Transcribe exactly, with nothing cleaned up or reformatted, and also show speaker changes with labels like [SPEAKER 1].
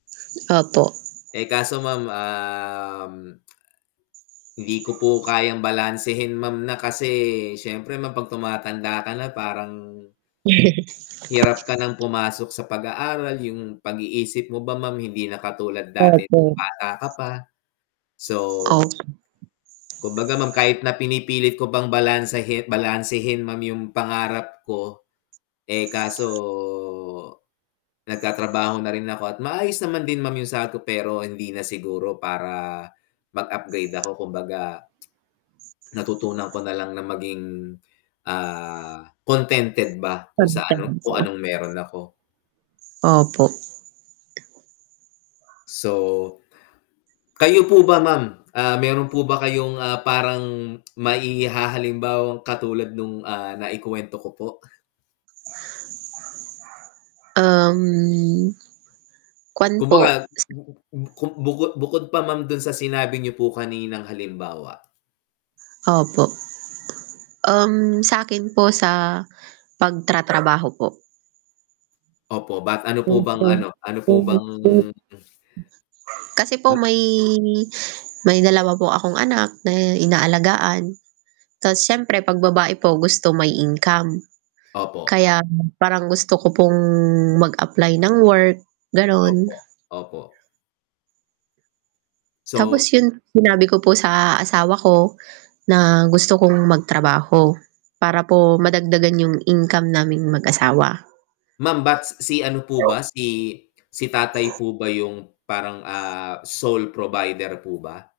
[SPEAKER 1] Opo.
[SPEAKER 2] Eh, kaso Ma'am um hindi ko po kayang balansehin Ma'am na, kasi siyempre Ma'am 'pag tumatanda ka na parang
[SPEAKER 1] Yes.
[SPEAKER 2] hirap ka ng pumasok sa pag-aaral, yung pag-iisip mo ba Ma'am hindi na katulad dati,
[SPEAKER 1] Opo.
[SPEAKER 2] nung bata ka pa. So
[SPEAKER 1] Opo.
[SPEAKER 2] kumbaga, Ma'am kahit na pinipilit ko pang balansehin balansehin Ma'am yung pangarap ko. Eh, kaso nagtatrabaho na rin ako, at maayos naman din Ma'am yung sahod ko, pero hindi na siguro para, mag-upgrade ako kumbaga, natutunan ko na lang na maging, ah, contented ba kung sa kung
[SPEAKER 1] Kontento.
[SPEAKER 2] anong meron ako.
[SPEAKER 1] Opo.
[SPEAKER 2] So, kayo po ba Ma'am, ah, meron po ba kayong, ah, parang mai-hahalimbawang katulad nung ah, naikuwento ko po?
[SPEAKER 1] Uhm, Kuwan po,
[SPEAKER 2] Kumbaga
[SPEAKER 1] s
[SPEAKER 2] [unintelligible] bukod bukod pa Ma'am dun sa sinabi niyo po kaninang halimbawa?
[SPEAKER 1] Opo. Um, sa 'kin po sa pagtratrabaho po.
[SPEAKER 2] Opo, ba't ano po bang ano, ano po bang
[SPEAKER 1] [unintelligible] Kasi po
[SPEAKER 2] Hmm.
[SPEAKER 1] may may dalawa po akong anak na inaalagaan. Tas siyempre, 'pag babae po gusto may income.
[SPEAKER 2] Opo.
[SPEAKER 1] Kaya, parang gusto ko pong mag-apply ng work, ganun.
[SPEAKER 2] Opo, opo.
[SPEAKER 1] Tapos
[SPEAKER 2] So
[SPEAKER 1] yun, sinabi ko po sa asawa ko na gusto kong magtrabaho. Para po madagdagan yung income naming mag-asawa.
[SPEAKER 2] Ma'am ba't si ano po ba, si si tatay po ba yung parang, ah, sole provider po ba?